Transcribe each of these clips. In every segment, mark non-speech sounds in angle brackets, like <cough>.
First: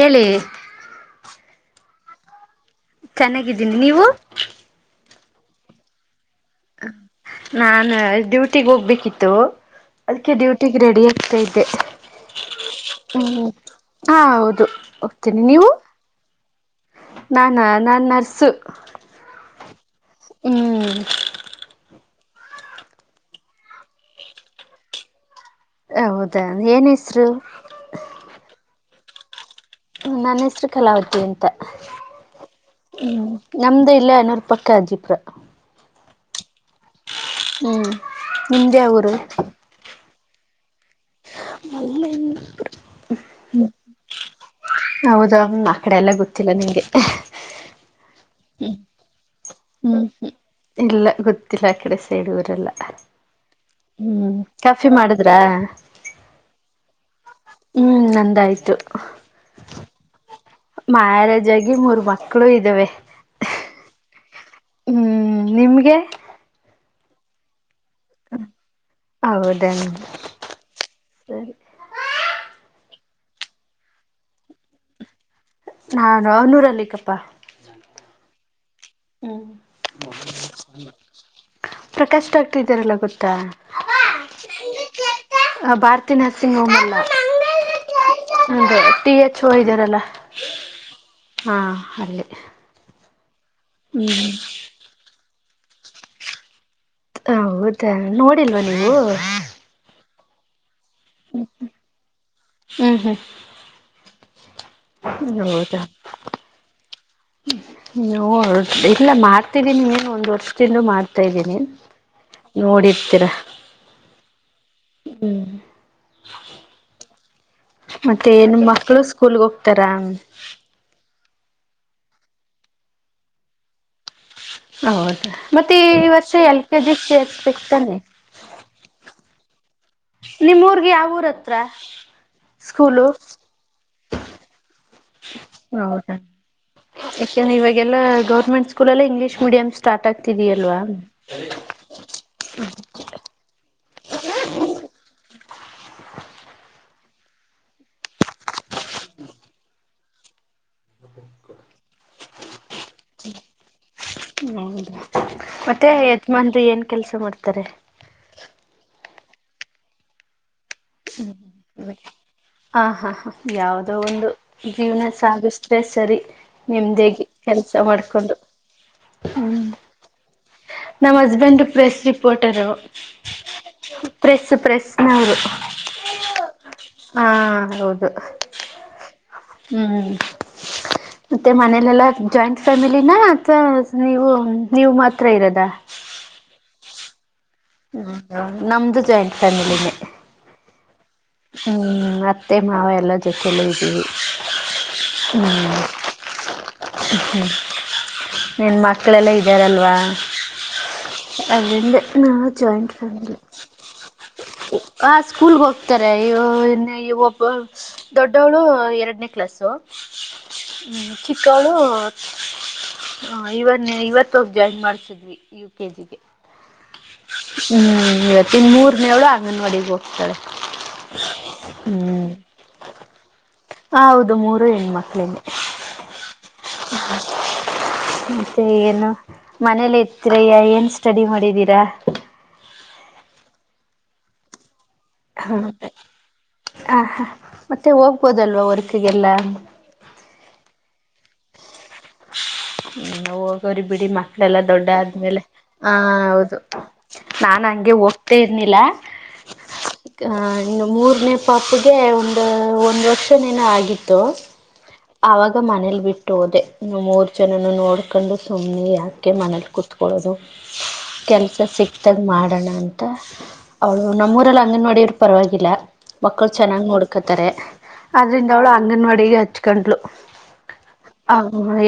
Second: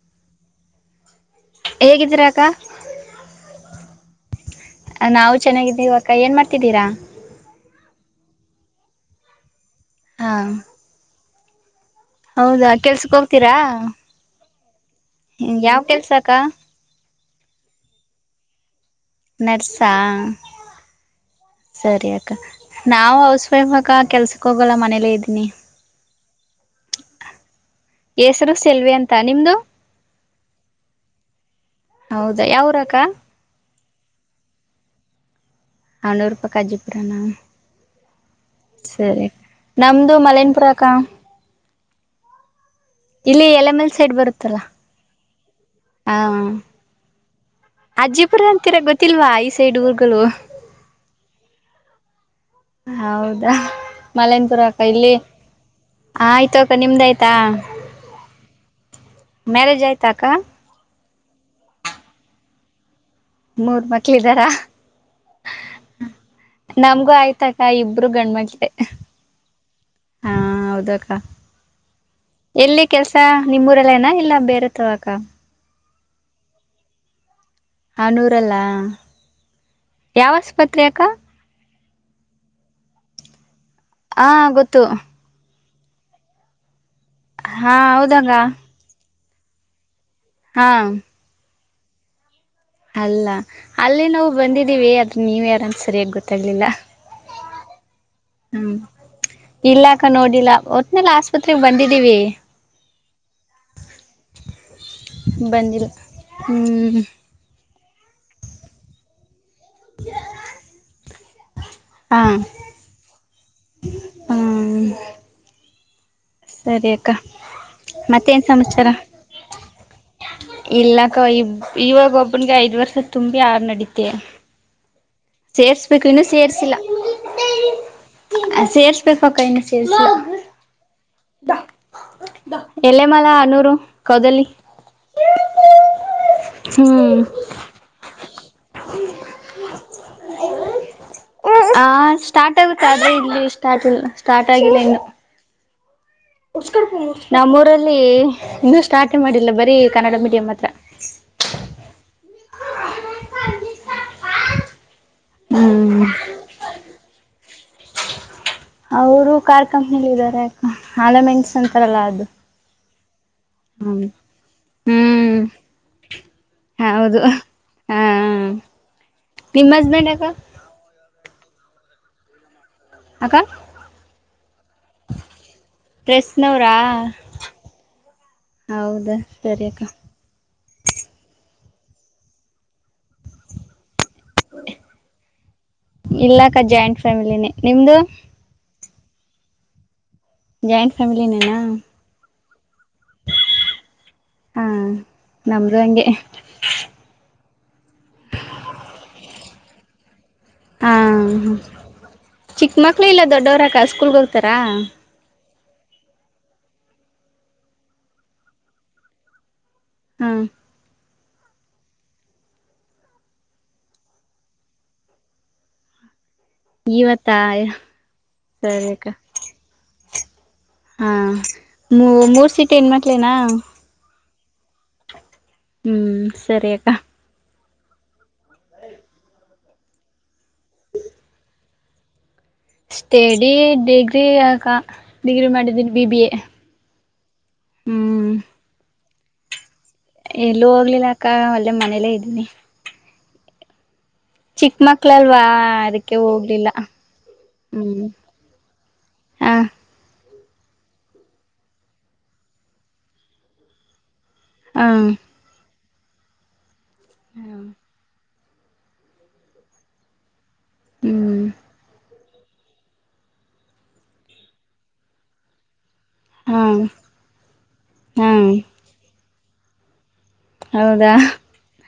ಹೇಳಿ ಹೇಗಿದ್ದೀರಾ ಅಕ್ಕ ಚೆನ್ನಾಗಿದ್ದೀನಿ ನೀವು ನಾವು ಚೆನ್ನಾಗಿದ್ದೀವ ಅಕ್ಕ ಏನ್ ಮಾಡ್ ನಾ ಡ್ಯೂಟಿಗ್ ಹೋಗ್ಬೇಕಿತ್ತು ಹಾ ಅದಕ್ಕೆ ಡ್ಯೂಟಿಗ್ ರೆಡಿ ಆ ಇತ ಇದ್ದೆ ಹೌದಾ ಕೆಲ್ಸಕ್ ಹ್ಮ ಹ ಹೌದು ಹೋಗ್ತೀನಿ ಹ್ಮ ಯಾವ ಕೆಲ್ಸ ಅಕ್ಕ ನಾನ ನನ್ನು ನರ್ಸು ಸಾಂಗ ಹ್ಮ್ ಸರಿಯ ನಾವ್ ಹೌಸ್ ವೈಫ್ ಅಕ್ಕ ಕೆಲ್ಸಕ್ ಹೋಗಲ್ಲ ಮನೇಲಿ ಇದ್ದೀನಿ ಹೌದಾ ಏನ್ ಹೆಸರು ತಾ ನಿಮ್ಮದು ಹ್ಮ ನನ್ ಹೆಸರು ಕಲಾವತಿ ಅಂತ ಹೌದಾ ಯಾವೂರಕ್ಕ ನಮ್ದು ಇಲ್ಲೇ ಏನೂರ ಪಕ್ಕ ಅಜ್ಜಿಪುರ ಹನೂರೂ ಪಕ್ಕ ಅಜ್ಜೀಪುರ ಹ್ಮ್ ನಿಮ್ಮದು ಯಾವ ಊರು ಇದು ಮಲನಪುರ ಅಕ್ಕ ಅ ಇಲ್ಲಿ ಎಲೆಮೇಲ್ ಸೈಡ್ ಬರುತ್ತೆ ಹೌದಾ ಮ ಆ ಕಡೆ ಎಲ್ಲ ಗೊತ್ತಿಲ್ಲ ನಂಗೆ ರ ಅಂತೀರ ಗೊತ್ತಿಲ್ವ ಈ ಸೈಡ್ ಊರುಗಳು ಹ್ಮ್ ಇಲ್ಲ ಗೊತ್ತಿಲ್ಲ ಆ ಕಡೆ ಸೈಡುವರು ಹೌದಾ ಹ್ಮ್ ಕಾಫಿ ಮಾಡಿದ್ರ ಹ ಆಯ್ತು ಅಕ್ಕ ನಿಮ್ದ ಆಯ್ತಾ ನಂದಾಯ್ತು ಮ್ಯಾರೇಜ್ ಆಯ್ತಾ ಅಕ್ಕ ಮ್ಯಾರೇಜ್ ಆಗಿ ಮೂರ್ ಮಕ್ಕಳು ಇದ್ದೆ ಮೂರ್ ಮಕ್ಳ ಇದ್ದಾರಾ ಹ್ಮ್ ನಿಮ್ಗೆ ನಮ್ಗೂ ಆಯ್ತಕ್ಕ ಇಬರು ಗಂಡ್ಮಮಕ್ಕ್ಳಲೆ ಹೌದನ್ ಹಾ ಹೌದಕ್ಕ ಸರಿ ಎಲ್ಲಿ ಕೆಲ್ಸ ನಿಮೂರೆಲ್ಲಏನಾ ಇಲ್ಲ ಬೇರೆ ತವಕ ನಾನೂ ಹನೂರ್ ಅಲ್ಲಿಕಪ್ಪಾ ಹ ನೂರಲ್ಲ ಯಾವ ಆಸ್ಪತ್ರೆ ಅಕ್ಕ ಪ್ರಕಾಶ್ ಡಾಕ್ಟರ್ ಇದ್ದಾರಲ್ಲ ಗೊತ್ತಾ ಹಾ ಗೊತ್ತು ಭಾರತಿ ನರ್ಸಿಂಗ್ ಹೋಮ್ ಹಾ ಹೌದಾಗ ಚಛೋ ಇದ್ದಾರಲ್ಲ ಹಾ ಹಾಂ ಅಲ್ಲಿ ಅಲ್ಲ ಅಲ್ಲೇ ಹ್ಮ್ ನಾವು ಬಂದಿದ್ದೀವಿ ಅದ ನೀವ್ ಯಾರಂತ ಸರಿಯಾಗಿ ಗೊತ್ತಾಗ್ಲಿಲ್ಲ ಹೌದಾ ನೋಡಿಲ್ವಾ ಹ್ಮ್ ನೀವು ಇಲ್ಲಾಕ ನೋಡಿಲ್ಲ ಒತ್ತುನಾಗಆಸ್ಪತ್ರೆಗೆ ಬಂದಿದ್ದೀವಿ <inaudible> ಹ್ಮ್ ಹ್ಮ್ ಹೌದಾ ಬಂದಿಲ್ಲ ಹ್ಮ್ ಇಲ್ಲ ಮಾಡ್ತಿದ್ದೀನಿ ನೀನ್ ಒಂದ ವರ್ಷದಿಂದ ಮಾಡ್ತಾ ಇದ್ದೀನಿ ಹಾ ನೋಡಿರ್ತೀರ ಹ್ಮ್ ಹ್ಮ್ ಸರಿ ಅಕ್ಕ ಮತ್ತೆ ಮತ್ತೇನ್ ನು ಸಮಾಚಾರ ಮಕ್ಕಳು ಸ್ಕೂಲ್ ಹೋಗ್ತಾರ ಇಲ್ಲಕ್ಕ ಇವಾಗ ಒಬ್ಬನ್ಗೆ ಐದ್ ವರ್ಷ ತುಂಬಿ ಆಡ್ ನಡಿತ ಹೌದು ಮತ್ತೆ ಈ ವರ್ಷ ಎಲ್ ಸೇರ್ಸಿಲ್ಲ ಕೆಜಿ ಸೇಸ್ಬೇಕಕ್ತಾನೆ ಸೇರ್ಸ್ಬೇಕು ಅಕ್ಕ ಇನ್ನು ಸೇರ್ಸಿಲ್ಲ ನಿಮ್ಮ ಉರ್ ಗೆ ಯಾವಊರ್ ಹತ್ರ ಸ್ಕೂಲು ಎಲೆಮಲ ಹನೂರು ಕೌದಲಿ ಕೌದಲಿ ಹೌದಾ ಯಾಕೆಂದ್ರ ಇವಾಗೆಲ್ಲ ಗೌರ್ಮೆಂಟ್ ಸ್ಕೂಲ್ಲ್ ಇಂಗ್ಲೀಷ್ ಮೀಡಿಯಂ ಸ್ಟ ಯಲ್ವಾ ಆ ಸ್ಟಾರ್ಟ್ ಆಗುತ್ತೆ ಆದ್ರೆ ಇಲ್ಲಿ ಸ್ಟಾರ್ಟ್ ಸ್ಟಾರ್ಟ್ ಆಗಿಲ್ಲ ಇನ್ನು ನಮ್ಮ್ ಊರಲ್ಲಿ ಇನ್ನೂ ಸ್ಟಾರ್ಟ್ ಮಾಡಿಲ್ಲ ಬರೀ ಕನ್ನಡ ಮೀಡಿಯಂ ಹತ್ರ ಹೌದ ಮತ್ತೆ ಹ್ಮ್ ಯಜಮಾನ್ರಿ ಏನ್ ಕೆಲ್ಸ ಮಾಡ್ತಾರೆ ಅವರು ಕಾರ್ ಕಂಪ್ನಿಲಿ ಇದಾರೆ ಆಲಮೆಂಟ್ಸ್ ಅಂತಾರಲ್ಲ ಅದು ಹಾ ಹಾ ಹ ಯಾವದೋ ಹ್ಮ್ ಒಂದು ಜೀವನ ಹ್ಮ್ ಸಾಗಿಸ್ರೆ ಸರಿ ಹೌದು ನಿಮ್ದಾಗಿ ಕೆಲ್ಸ ಮಾಡ್ಕೊಂಡು ನಿಮ್ ಹಸ್ಬೆಂಡ್ ಅಗ ನಮ್ಮ್ ಹಸ್ಬೆಂಡ್ ಪ್ರೆಸ್ ರಿಪೋರ್ಟರು ಹ ಪ್ರೆಸ್ ಪ್ರೆಸ್ನವರು ಡ್ರೆಸ್ನವ್ರಾ ಹಾ ಹೌದು ಹೌದಾ ಸರಿ ಅಕ್ಕ ಹ್ಮ್ <inaudible> ಮತ್ತೆ ಮನೇಲೆಲ್ಲ ಜಾಯಿಂಟ್ ಫ್ಯಾಮಿಲಿನ ಅಥವಾ ನೀವು ನೀವು ಮಾತ್ರ ಇರದ ಎಲ್ಲಾ ಜಾಯಿಂಟ್ ಫ್ಯಾಮಲಿನಿ ಹ್ಮ ನಮ್ದು ಜಾಯಿಂಟ್ ಫ್ಯಾಮಿಲಿನೇ ಜಾಯಿಂಟ್ ಫ್ಯಾಮಿಳೇನೇನ ನಿನನಾ ನಾವ ಎಲ್ಲ ಜೊತೆಯಲ್ಲೂ ಇದ್ದೀವಿ ಹಾ ನಮ್ದು ಹಂಗೆ ಹ್ಮ ನಿನ್ ಮಕ್ಕಳೆಲ್ಲ ಇದ್ದಾರಲ್ವಾ ಹಾ ಅದ್ರಿಂದ ನಾವು ಚಿಕ್ಕ ಜಾಯಿಂಟ್ ಮಕ್ಳು ಇಲ್ಲ ಫ್ಯಾಮಿಲಿ ದೊಡ್ಡವರಾಕ್ಕ ಸ್ಕೂಲ್ಗೆ ಹೋಗ್ತಾರ ಆ ಸ್ಕೂಲ್ಗೆ ಹೋಗ್ತಾರೆ ಒಬ್ಬ ದೊಡ್ಡವಳು ಎರಡನೇ ಕ್ಲಾಸು ಹಾ ಹ್ಮ ಚಿಕ್ಕಳು ಹ ಇವನ್ನೇ ಇವತ್ತೋಗ ಜಾಯಿನ್ ಮಾಡ್ಸಿದ್ವಿ ಯು ಕೆ ಜಿಗೆ ಇವತ್ತಾ ಹ್ಮ್ ಇವತ್ತ ಇನ್ ಸರಿ ಅಕ್ಕ ಮೂರ್ನೇಳಳು ಅಂಗನವಾಡಿಗೆ ಹೋಗ್ತಾಳೆ ಹಾ ಮೂ ಮೂರ್ ಸೀಟ್ ನ್್ಮಟ್ಲೇನಾ ಹ ಹೌದು ಮೂರು ಹೆಣ್ಣು ಮಕ್ಳಿಂದ ಹ್ಮ್ ಸರಿಕ್ಕಾ ಮತ್ತೆ ಏನು ಮನೇಲಿ ಇತೀರಯ್ಯ ಏನ್ ಸ್ಟಡಿ ಮಾಡಿದೀರಾ ಸ್ಟಡಿ ಡಿಗ್ರಿ ಯಕ ಡಿಗ್ರಿ ಮಾಡಿದೀನಿ ಬಿ ಬಿ ಎ ಹ ಹಾ ಮತ್ತೆ ಹ್ಮ್ ಹೋಗ್ಬೋದಲ್ವಾ ವರ್ಕ್ಗೆಲ್ಲ ಎಲ್ಲೂ ಹೋಗ್ಲಿಲ್ಲ ಅಕ್ಕ ಒಳ್ಳೆ ಮನೇಲೆೇ ಇದ್ದೀನಿ ಹ್ಮ ಹರಿ ಬಿಡಿ ಮ ಮಕ್ಳೆಲ್ಲ ಚಿಕ್ಕ ದೊಡ್ಡ ಆದ್ಮೇಲೆ ಮಕ್ಳಲ್ವಾ ಆ ಅದಕ್ಕೆ ಹೌದು ಹೋಗ್ಲಿಲ್ಲ ನಾನ್ ಹಂಗೆ ಹೋಗ್ತೇ ಇರ್ನಿಲ್ಲ ಹಾ ಮೂರನೇ ಪಾಪಗೆ ಒಂದು ಒಂದು ವರ್ಷನೇನೋ ಆಗಿತ್ತು ಹ ಅವಗ ಮನೇಲಿ ಬಿಟ್ಟು ಹೋದೆ ಮೂರ್ ಜನ ನೋಡ್ಕೊಂಡು ಸುಮ್ನೆ ಯಾಕೆ ಮನಲಿ ಕುತ್ಕೊಳ್ಳೋದು ಹ್ಮ್ ಕೆಲ್ಸ ಸಿಕ್ತಾಗ ಮಾಡೋಣ ಅಂತ ಅವಳು ನಮ್ಮೂರಲ್ಲಿ ಅಂಗನವಾಡಿಯವರು ಪರವಾಗಿಲ್ಲ ಮಕ್ಕಳು ಹಾ ಚೆನ್ನಾಗ್ ನೋಡ್ಕೊತಾರೆ ಹಾ ಆದದ್ರಿಂದ ಅವಳು ಅಂಗನವಾಡಿಗೆ ಹಚ್ಕೊಂಡ್ಲು ಹೌದಾ ಹ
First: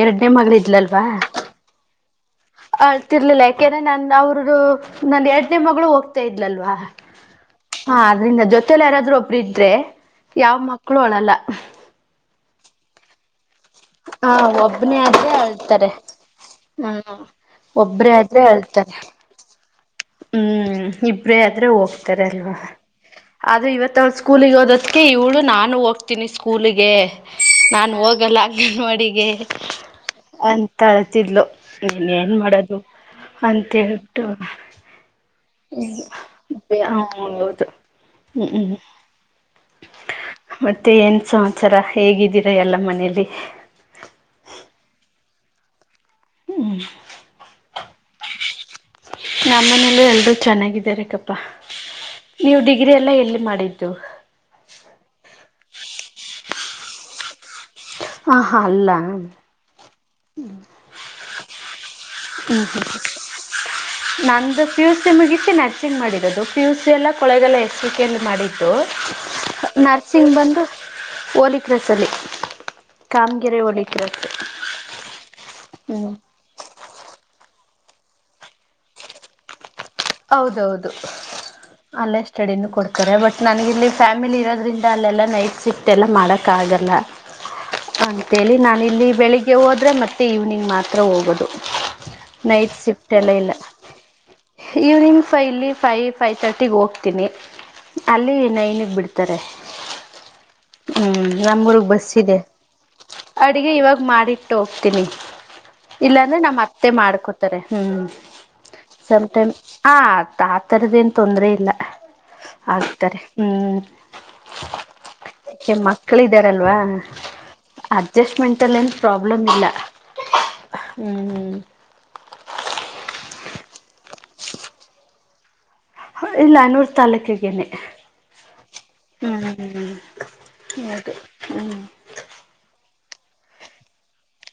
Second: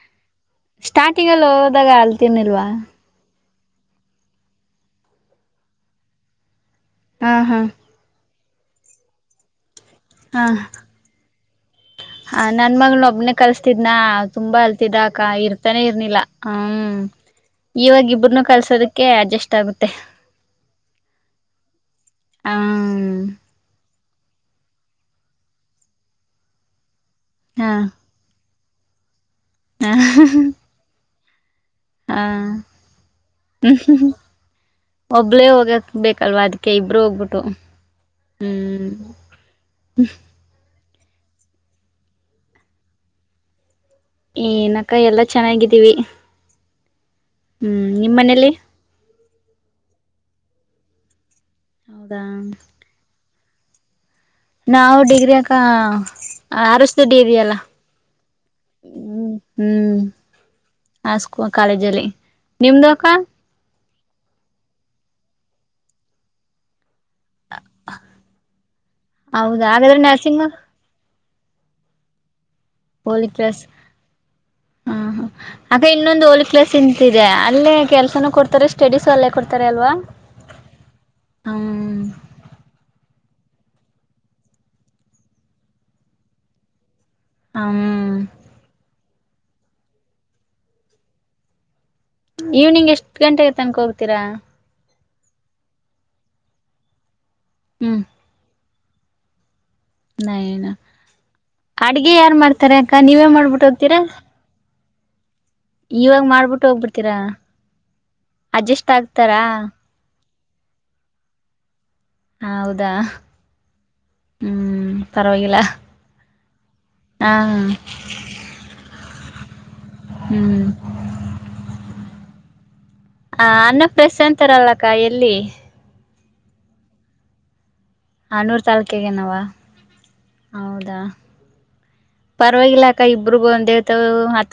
ಎರಡನೇ ಮಗಳ ಇದ್ಲಲ್ವಾ ಸ್ಟಾರ್ಟಿಂಗಲ್ಲಿ ಹೋದಾಗ ಅಲ್ತಿರ್ನಿಲ್ವಾ ಆಳ್ತಿರ ಇಿಲ್ಲ ಯಾಕೆಂದ್ರೆ ನನ್ ಅವ್ರ್ದ ನನ್ ಎರಡನೇ ಮಗಳು ಹೋಗ್ತಾ ಇದ್ಲಲ್ವಾ ಹಾ ಅದ್ರಿಂದ ಜೊತೆಲ್ಲ ಯಾರಾದ್ರೂ ಒಬ್ರು ಇದ್ರೆ ಹಾ ಯಾವ ಮಕ್ಳು ಅಳಲ್ಲ ಹ ನನ್ ಮಗ್ೊ ಒಬ್ನನೆ ಕಲ್ಸ್ತಿದ್ನ ಹ ತುಂಬಾ ಅಲ್ತಿದ್ದ ಒಬ್ಬನೇ ಅಕ್ಕ ಆದ್ರೆ ಇರ್ತಾನೆ ಅಳ್ತಾರೆ ಇರ್ನಿಲ್ಲ ಹ್ಮ ಹ್ಮ್ ಇವಾಗ ಒಬ್ರೇ ಇಬ್ರನು ಆದ್ರೆ ಅಳ್ತಾರೆ ಕಲ್ಸೋದಕ್ಕೆ ಅಡ್ಜಸ್ಟ್ ಆಗುತ್ತೆ ಹ್ಮ್ ಇಬ್ರೇ ಆದ್ರೆ ಹೋಗ್ತಾರಲ್ವಾ ಹ್ಮ್ ಆದ್ರೆ ಇವತ್ ಅವ ಸ್ಕೂಲಿಗೆ ಹೋದ ಅದಕ್ಕೆ ಇವಳು ನಾನು ಹೋಗ್ತೀನಿ ಸ್ಕೂಲಿಗೆ ನಾನು ಹೋಗಲ್ಲ ಅಂಗನವಾಡಿಗೆ ಹ ಿದ್ಲು ನೀನ್ ಏನ್ ಮಾಡೋದು ಅಂತೇಳ್ಬಿಟ್ಟು ಒಬ್ಳೇ ಹೋಗಕ್ ಬೇಕಲ್ವಾ ಹ್ಮ ಅದಕ್ಕೆ ಮೆ ಹ ಇಬ್ರು ಹೋಗ್ಬಿಟ್ಟು ಹೌದು ಹ್ಮ್ ಹ್ಮ್ ಹ್ಮ ಮತ್ತೆ ಏನ್ ಸಂಸಾರ ಹೇಗಿದ್ದೀರಾ ಎಲ್ಲ ಮನೇಲಿ ಏನಕ್ಕ ಎಲ್ಲಾ ಚೆನ್ನಾಗಿದ್ದೀವಿ ಹ್ಮ್ ಹ್ಮ್ ನಿಮ್ಮ್ ಮನೇಲಿ ನಮ್ಮ ಮನೇಲ್ಲ ಎಲ್ರೂ ಚೆನ್ನಾಗಾರೆಪ್ಪಾ ಹೌದಾ ನೀವು ಡಿಗ್ರಿ ಎಲ್ಲ ಎಲ್ಲಿ ಮಾಡ ಮಾಡಿದು ನಾವು ಡಿಗ್ರಿ ಅಕ್ಕ ಆರ್ ಎಸ್ ದೊಡ್ಡಿ ಇದಿ ಎಲ್ಲ ಹ ಹಾ ಅಲ್ಲ ಆ ಕಾಲೇಜಲ್ಲಿ ನಿಮ್ದ ಅಕ್ಕ ನಂದು ಪಿಯುಸಿ ಮುಗ್ಸಿ ನರ್ಸಿಂಗ್ ಮಾಡಿರೋದು ಪಿಯುಸಿ ಎಲ್ಲ ಕೊಳ್ಳೇಗಾಲ ಎಸ್‌ವಿ‌ಕೆ ಮಾಡಿದ್ದು ಹೌದ ಹಾಗಾದ್ರೆ ನರ್ಸಿಂಗ್ ಬಂದು ಹೋಲಿ ಕ್ರಸ್ ಹೋಲಿ ಕಾಮಗೆರೆ ಕ್ಲಾಸ್ ಹೋಲಿ ಕ್ರಸ್ ಅದೇ ಇನ್ನೊಂದ್ ಹೋಳ ಕ್ರಸ್ ನಿಂತಿದೆ ಅಲ್ಲೇ ಕೆಲ್ಸನೂ ಕೊಡ್ತಾರೆ ಸ್ಟಡೀಸು ಅಲ್ಲೇ ಕೊಡ್ತಾರೆ ಅಲ್ವಾ ಹೌದೌದು ಹ್ಮ್ ಅಲ್ಲೇ ಸ್ಟಡಿನ ಕೊಡ್ತಾರೆ ಬಟ್ ನನಗಿಲ್ಲಿ ಫ್ಯಾಮಿಲಿ ಇರೋದರಿಿಂದ ಅಲ್ಲೆಲ್ಲ ನೈಟ್ ಸಿಫ್ಟ ಎಲ್ಲ ಮಾಡೋಕ್ಕಾಗಲ್ಲ ಹ್ಮ್ ಅಂತೇಳಿ ನಾನಿಲ್ಲಿ ಬೆಳಿಗ್ಗೆ ಹೋದರೆ ಮತ್ತೆ ಈವ್ನಿಂಗ್ ಮಾತ್ರ ಹೋಗೋದು ನೈಟ್ ಈವ್ನಿಂಗ್ ಎಷ್ಟ್ ಶಿಫ್ಟ್ ಎಲ್ಲ ಗಂಟೆಗೆ ಇಲ್ಲ ತನಕ ಹೋಗ್ತೀರಾ ಈವ್ನಿಂಗ್ ಫೈ ಇಲ್ಲಿ ಫೈ ಫೈ ತರ್ಟಿಗೆ ಹೋಗ್ತೀನಿ ಹ್ಮ್ ಅಲ್ಲಿ ನೈನಿಗೆ ಬಿಡ್ತಾರೆ <inaudible> ನಯನ ಹ್ಮ್ ನಮ್ಮೂರ್ಗ್ ಬಸ್ ಅಡ್ಗೆ ಯಾರ್ ಇದೆ ಮಾಡ್ತಾರ ಅಕ್ಕ ನೀವೇ ಮಾಡ್ಬಿಟ್ಟ ಅಡಿಗೆ ಇವಾಗ ಹೋಗ್ತೀರಾ ಮಾಡಿಟ್ಟು ಇವಾಗ ಇಲ್ಲಾಂದ್ರೆ ನಮ್ಮ್ ಮಾಡ್ಬಿಟ್ಟು ಅತ್ತೆ ಹೋಗ್ಬಿಡ್ತೀರಾ ಮಾಡ್ಕೋತಾರೆ ಹ್ಮ್ ಅಡ್ಜಸ್ಟ್ ಆಗ್ತಾರಾ ಆ ಆತರದ ಏನ್ ತೊಂದ್ರ ಇಲ್ಲ ಹೌದಾ ಆಗ್ತಾರೆ ಹ್ಮ್ ಹ್ಮ್ ಪರವಾಗಿಲ್ಲ ಮಕ್ಕಳ ಇದಾರಲ್ವಾ ಹಾ ಅಡ್ಜಸ್ಟ್ಮೆಂಟ್ ಅಲ್ಲಿ ಏನ್ ಪ್ರಬ್ ಉಳ್ಳ ಹ್ಮ್ ಹ್ಮ್ ಹ ಅನ್ನ ಪ್ರೆಶ್ ಅಂತಾರಲ್ಲಕ್ಕ ಎಲ್ಲಿ ಇಲ್ಲ ನೂರು ತಾಲೂಕಗೇನೆ ಹನೂರ್ ತಾಲೂಕೆಗೆನಾವ ಹೌದಾ ಹೌದು ಪರವಾಗಿಲ್ಲ ಇಬ್ರಗ ಒಂದೇತ ಮತ್ತ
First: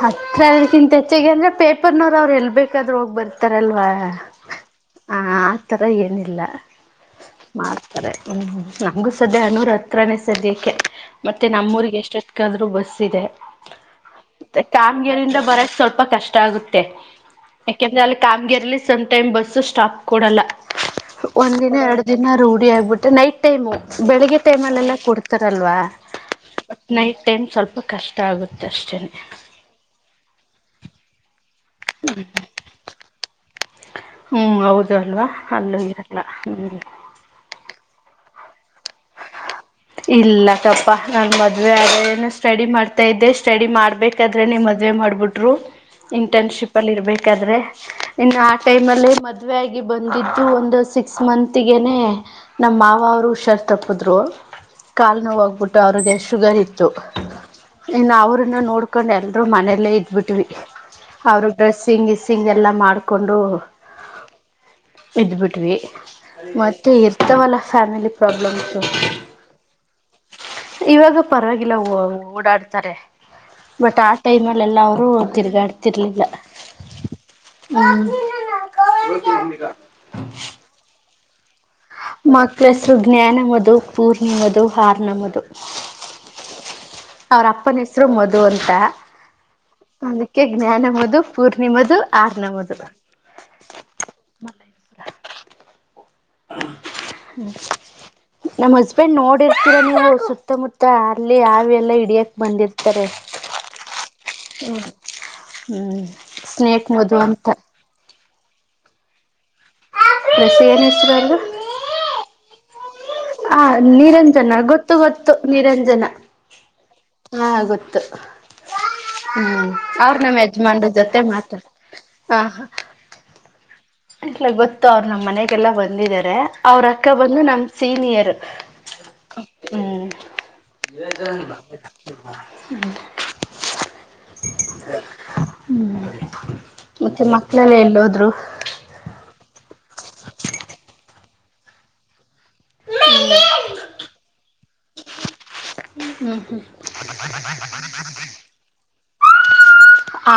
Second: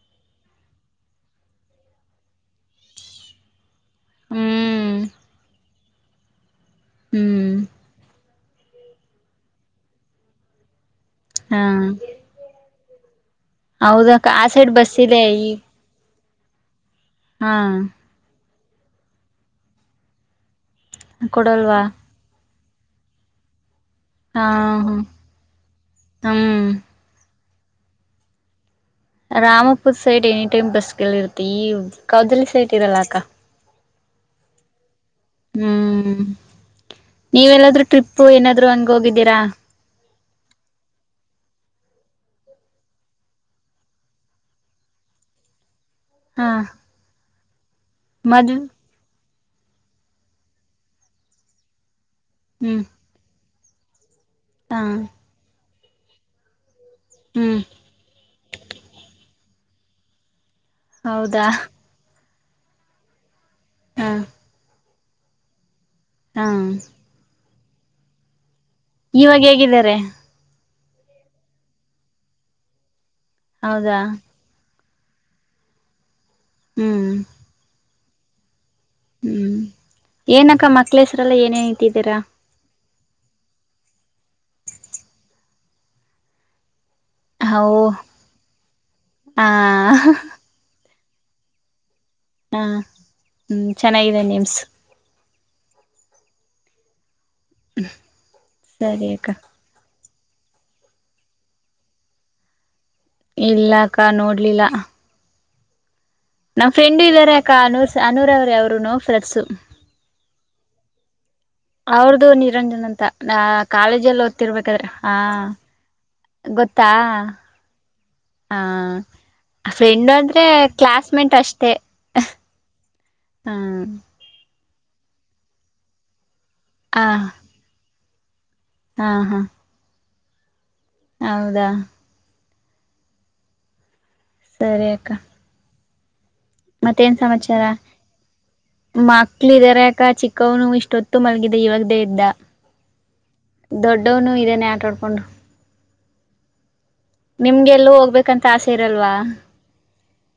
ಹತ್ರ ಅದಕ್ಕಿಂತ ಹೆಚ್ಚಾಗಿ ಅಂದ್ರೆ ಪೇಪರ್ ನೋ ಅವ್ರು ಎಲ್ ಬೇಕಾದ್ರೂ ಹೋಗ ಬರ್ತಾರಲ್ವಾ ಹ್ಮ್ ಆ ಆತರ ಏನಿಲ್ಲ ಹ್ಮ್ ಮಾಡ್ತಾರೆ ಹ್ಮ್ ನಂಗಗು ಸದ್ಯ ಹನೂರ ಹತ್ರನೇ ಸದ್ಯಕ್ಕೆ ಮತ್ತೆ ಹಾ ನಮ್ಮೂಊರಿಗೆ ಎಷ್ಟ ಎತ್ಕಾದ್ರು ಬಸ್ ಇದೆ ಹೌದಕ್ಕ ಆ ಮತ್ತೆ ಸೈಡ್ ಬಸ್ ಇದೆ ಕಾಮಗರಿಂದ ಈ ಬರಕ್ ಸ್ವಲ್ಪ ಕಷ್ಟ ಇಷ್ಟ ಆಗುತ್ತೆ ಹಾ ಯಾಕೆಂದ್ರೆ ಅಲ್ಲಿ ಕಾಮಗರಲಿ ಸಮ್ಟೈಮ್ ಬಸ್ ಸ್ಟಾಪ್ ಕೊಡಲ್ಲ ಒಂದ್ ದಿನ ಕೊಡಲ್ವಾ ಎರಡು ದಿನ ರೂಢಿ ಆಗ್ಬಿಟ್ಟೆ ನೈಟ್ ಟೈಮು ಬೆಳಿಗ್ಗೆ ಹಾ ಟೈಮ್ ಹ ಅಲ್ಲೆಲ್ಲ ಕೊಡ್ತಾರಲ್ವಾ ಹ್ಮ್ ನೈಟ್ ಟೈಮ್ ಸ್ವಲ್ಪ ಕಷ್ಟ ಆಗುತ್ತೆ ಅಷ್ಟೇನೆ Rampur side any time bus ಲ್ಲಿ ಇರ್ತ್ತ ಈ ಕೌದಲಿ ಸೈಡ್ ಇರಲ್ಲ ಅಕ್ಕ ಹ್ಮ್ ಹೌದು ಅಲ್ವಾ ಅಲ್ಲೂ ಇರಲ್ಲ ಹ್ಮ್ ಅಂದ್ರೆ ಟ್ರಿಪ್ ಏನಾದ್ರು ಹಂಗ ಹೋಗಿದ್ದೀರಾ ಇಲ್ಲ ತಪ್ಪಾ ನಾನನ್ ಮದ್ವೆ ಆದಏನ ಸ್ಟಡಿ ಮಾಡ್ತಾ ಇದ್ದೆ ಸ್ಟಡಿ ಮಾಡ್ಬೇಕಾದ್ರೆ ನಿಮ್ಮ್ ಮದ್ ಮದೆ ಮಾಡ್ಬಿಟ್ರು ಹಾ ಇಂಟರ್ನ್ಶಿಪ್ ಅಲ್ಲಿ ಇರ್ಬೇಕಾದ್ರೆ ಇನ್ನು ಆ ಮದ್ವೆ ಟೈಮ್ ಅಲ್ಲಿ ಮದುವ ಆಾಗಿ ಬಂದಿದ್ದು ಒಂದು ಸಿಕ್ಸ್ ಮತ್ಗೆನೆ ನಮ್ಮ ಹ್ಮ್ ಮಾವ ಅವರು ಶರ್ತ್ ತಪ್ಪಿದ್ರು ಹಾ ಕಾಲು ನೋವು ಹೋಗ್ಬಿಟ್ಟು ಅವ್ರಿಗೆ ಶುಗರ್ ಇತ್ತು ಇದು ಹ್ಮ್ ಇನ್ನು ಅವ್ರನ್ನ ನೋಡ್ಕೊಂಡು ಎಲ್ರೂ ಮನೆಯಲ್ಲೇ ಇದ್ಬಿಟ್ವಿ ಹೌದಾ ಅವರು ಡ್ರೆಸ್ಸಿಂಗ್ ಇಸಿಂಗ ಎಲ್ಲ ಮಾಡಿಕೊಂಡು ಹಾ ಇದ್ಬಿಟ್ವಿ ಹಾ ಮತ್ತೆ ಇರ್ತವಲ್ಲ ಫ್ಯಾಮಿಲಿ ಪ್ರಾಬ್ಲಮ್ಸ್ ಇವಾಗ ಹೇಗಿದ್ದಾರೆ ಇವಾಗ ಪರವಾಗಿಲ್ಲ ಓಡಾಡ್ತಾರೆ ಹೌದಾ ಬಟ್ ಆ ಟೈಮ್ ಅಲ್ಲಿ ಎಲ್ಲ ಅವರು ಹ ತಿರ್ಗಾ ಆಡ್ತಿರ್ಲಿಲ್ಲ ಹ್ಮ್ ಹ್ಮ್ ಹ್ಮ್ ಏನಕ್ಕ ಮಕ್ಳ ಹೆಸ್ರಲ್ಲ ಏನೇನ್ತಿದ್ದೀರಾ ಸೃಜ್ಞಾನಮದು ಪೂರ್ಣಮದು ಹಾರನಮದು ಅವ್ರ ಹೋ ಅಪ್ಪನ ಹೆಸರು ಮಧು ಅಂತ ಹಾ ಅದಕ್ಕೆ ಜ್ಞಾನ ಮದು ದು ಪೂರ್ಣಿಮಾದು ಹಾ ಹ್ಮ್ ಚೆನ್ನಾಗಿದೆ ನಿಮ್ಸ್ ನಮ್ಮ್ ಸರಿ ಹಸ್ಬೆಂಡ್ ಅಕ್ಕ ನೋಡಿರ್ತೀರಾ ನೀವು ಸುತ್ತಮುತ್ತ ಅರ್ಲಿ ಹಾವ ಎಲ್ಲ ಹಿಡಿಯಕ್ ಬಂದಿತ್ತು ಇಲ್ಲಕ್ಕ ನೋಡ್ಲಿಲ್ಲ ಹ್ಮ್ ನಮ್ ಸ್ನೇಕ್ ಫ್ರೆಂಡು ಮಧು ಇದ್ದಾರೆ ಅಂತ ಅಕ ಅನೂರ್ ಅನೂರ್ ಅವ್ರ ಅವ್ರು ನೋ ಫ್ರಸ ರಸ ಏನುಷ್ಟರದು ಅವ್ರದುು ನಿರಂಜನ್ ಅಂತ ನ ಆ ಕಾಲೇಜಲ್ಲಿ ನಿರಂಜನ ಓದ್ತಿರ್ಬೇಕಾದ್ರೆ ಗೊತ್ತು ಹ ಗೊತ್ತು ನಿರಂಜನ ಗೊತ್ತಾ ಹಾ ಗೊತ್ತು ಹಾ ಹ್ಮ್ ಫ್ರೆಂಡ್ ಅವ್ರ ನಮ್ಮ ಅಂದ್ರೆ ಯಜಮಾನ್ರ ಜೊತೆ ಕ್ಲಾಸ್ಮೇಟ್ ಮಾತ್ರ ಹ ಹಾ ಇದ್ಲು ಗೊತ್ತು ಅವರು ನಮ್ ಮನೆಗೆಲ್ಲ ಬಂದಿದಿದ್ದಾರೆ ಹ ಅವ್ರಕ್ಕ ಬಂದು ನಮ ಸೀನಿಯರ್. ಹಾ ಹಾ ಹ್ಮ್ ಹೌದಾ <unintelligible> ಸರಿ ಅಕ್ಕ ಹ್ಮ್ ಮತ್ತೆ ಮಕ್ಳೆಲ್ಲ ಎಲ್ಲೋದ್ರು. ಮಕ್ಳಿದಾರಾಕ ಚಿಕ್ಕವ್ನು ಇಷ್ಟೊತ್ತು ಮಲಗಿದೆ ಇವಾಗ್ದೇ ಎದ್ದ ದೊಡ್ಡವ್ನು ಇದೇನೆ ಆಟಾಡ್ಕೊಂಡ್. ಹ್ಮ ಹ್ಮ್ ಹ್ಮ್ ನಿಮ್ಗೆ ಎಲ್ಲೂ ಹೋಗ್ಬೇಕಂತ ಆಸೆ ಇರಲ್ವಾ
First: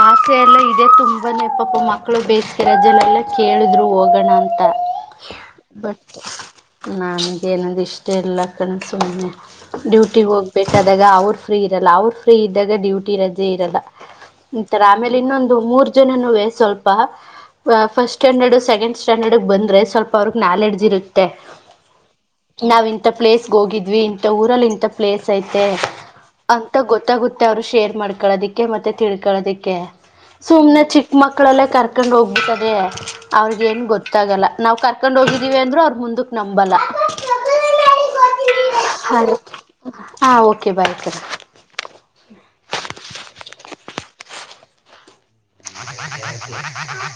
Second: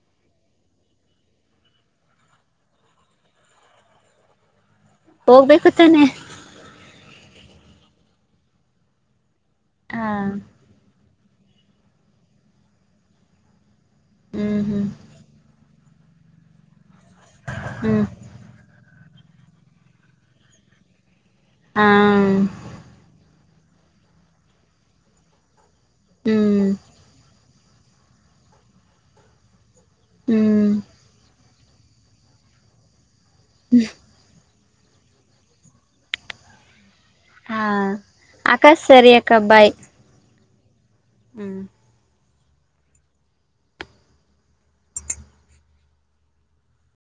ಆಸೆ ಎಲ್ಲ ಇದೆ ತುಂಬಾನೇ ಪಾಪ ಮಕ್ಕಳು ಬೇಯತಿರ್ಲ್ಲ ಎಲ್ಲ ಕೇಳಿದ್ರು ಹೋಗೋಣ ಅಂತ. ಹೋಗ್ಬೇಕು ತಾನೆ ಬಟ್ ನನ್ಗೇಏನಂದ್ ಇಷ್ಟ ಎಲ್ಲ ಕಣ ಸುಮ್ಮನೆ. ಹಾ ಡ್ಯೂಟಿ ಹೋಗ್ಬೇಕಾದಾಗ ಅವರು ಫ್ರೀ ಇರಲ್ಲ ಅವರು ಫ್ರೀ ಇದ್ದಾಗ ಡ್ಯೂಟಿ ರಜೆ ಇರಲ್ಲ. ಹ್ಮ್ ಇಂತರ ಹ್ಮ್ ಆಮೇಲೆ ಇನ್ನೊಂದು ಮೂರ್ ಜನನುವೇ ಸ್ವಲ್ಪ ಹ್ಮ್ ಫಸ್ಟ್ ಸ್ಟ್ಯಾಂಡರ್ಡ್ ಸೆಕೆಂಡ್ ಸ್ಟ್ ಸ್ಟಾಡೆಡ್ ಗೆ ಬಂದ್ರೆ ಸ್ವಲ್ಪ ಅವ್ರ ನಾಲೆಡ್ಜ್ ಇರುತ್ತೆ ಹಾ ನಾವ ಇಂತ ಪ್ಲೇಸ್ ಹೋಗಿದ್ವಿ ಇಂಥ ಊರಲ್ಲಿ ಇಂಂತ ಪ್ಲೇಸ್ ಐತೆ ಹ್ಮ್ ಅಂತ ಗೊತ್ತಾಗುತ್ತ <unintelligible> ಅವ್ರು ಶೇರ್ ಮಾಡ್ಕೊಳ್ಳೋದಿಕ್ಕೆ ಮತ್ತೆ ತಿಳ್ಕೊಳ್ಳೋದಿಕ್ಕೆ ಹ್ಮ್ ಸುಮ್ನೆ ಚಿಕ್ಕ ಮಕ್ಳ ಮಕ್ಕಳಲ್ಲೇ ಕರ್ಕೊಂಡು ಹೋಗ್ಬಿಟ್ಟದೇ ಅವ್ರಿಗೇನು ಗೊತ್ತಾಗಲ್ಲ. ನಾವವು ಕರ್ಕೊಂಡ್ ಹೋಗಿದ್ದೀವಿ ಅಂದ್ರರು ಅವ್ರರು ಮುಂದಕ್ ನಂಬಲ್ಲ. ಹಾ ಅಕ್ಕ ಸರಿ ಹರಿ ಅಕ್ಕ ಬಾಯ್ ಹಾ ಬಂತು ಹ್ಮ್ <inaudible>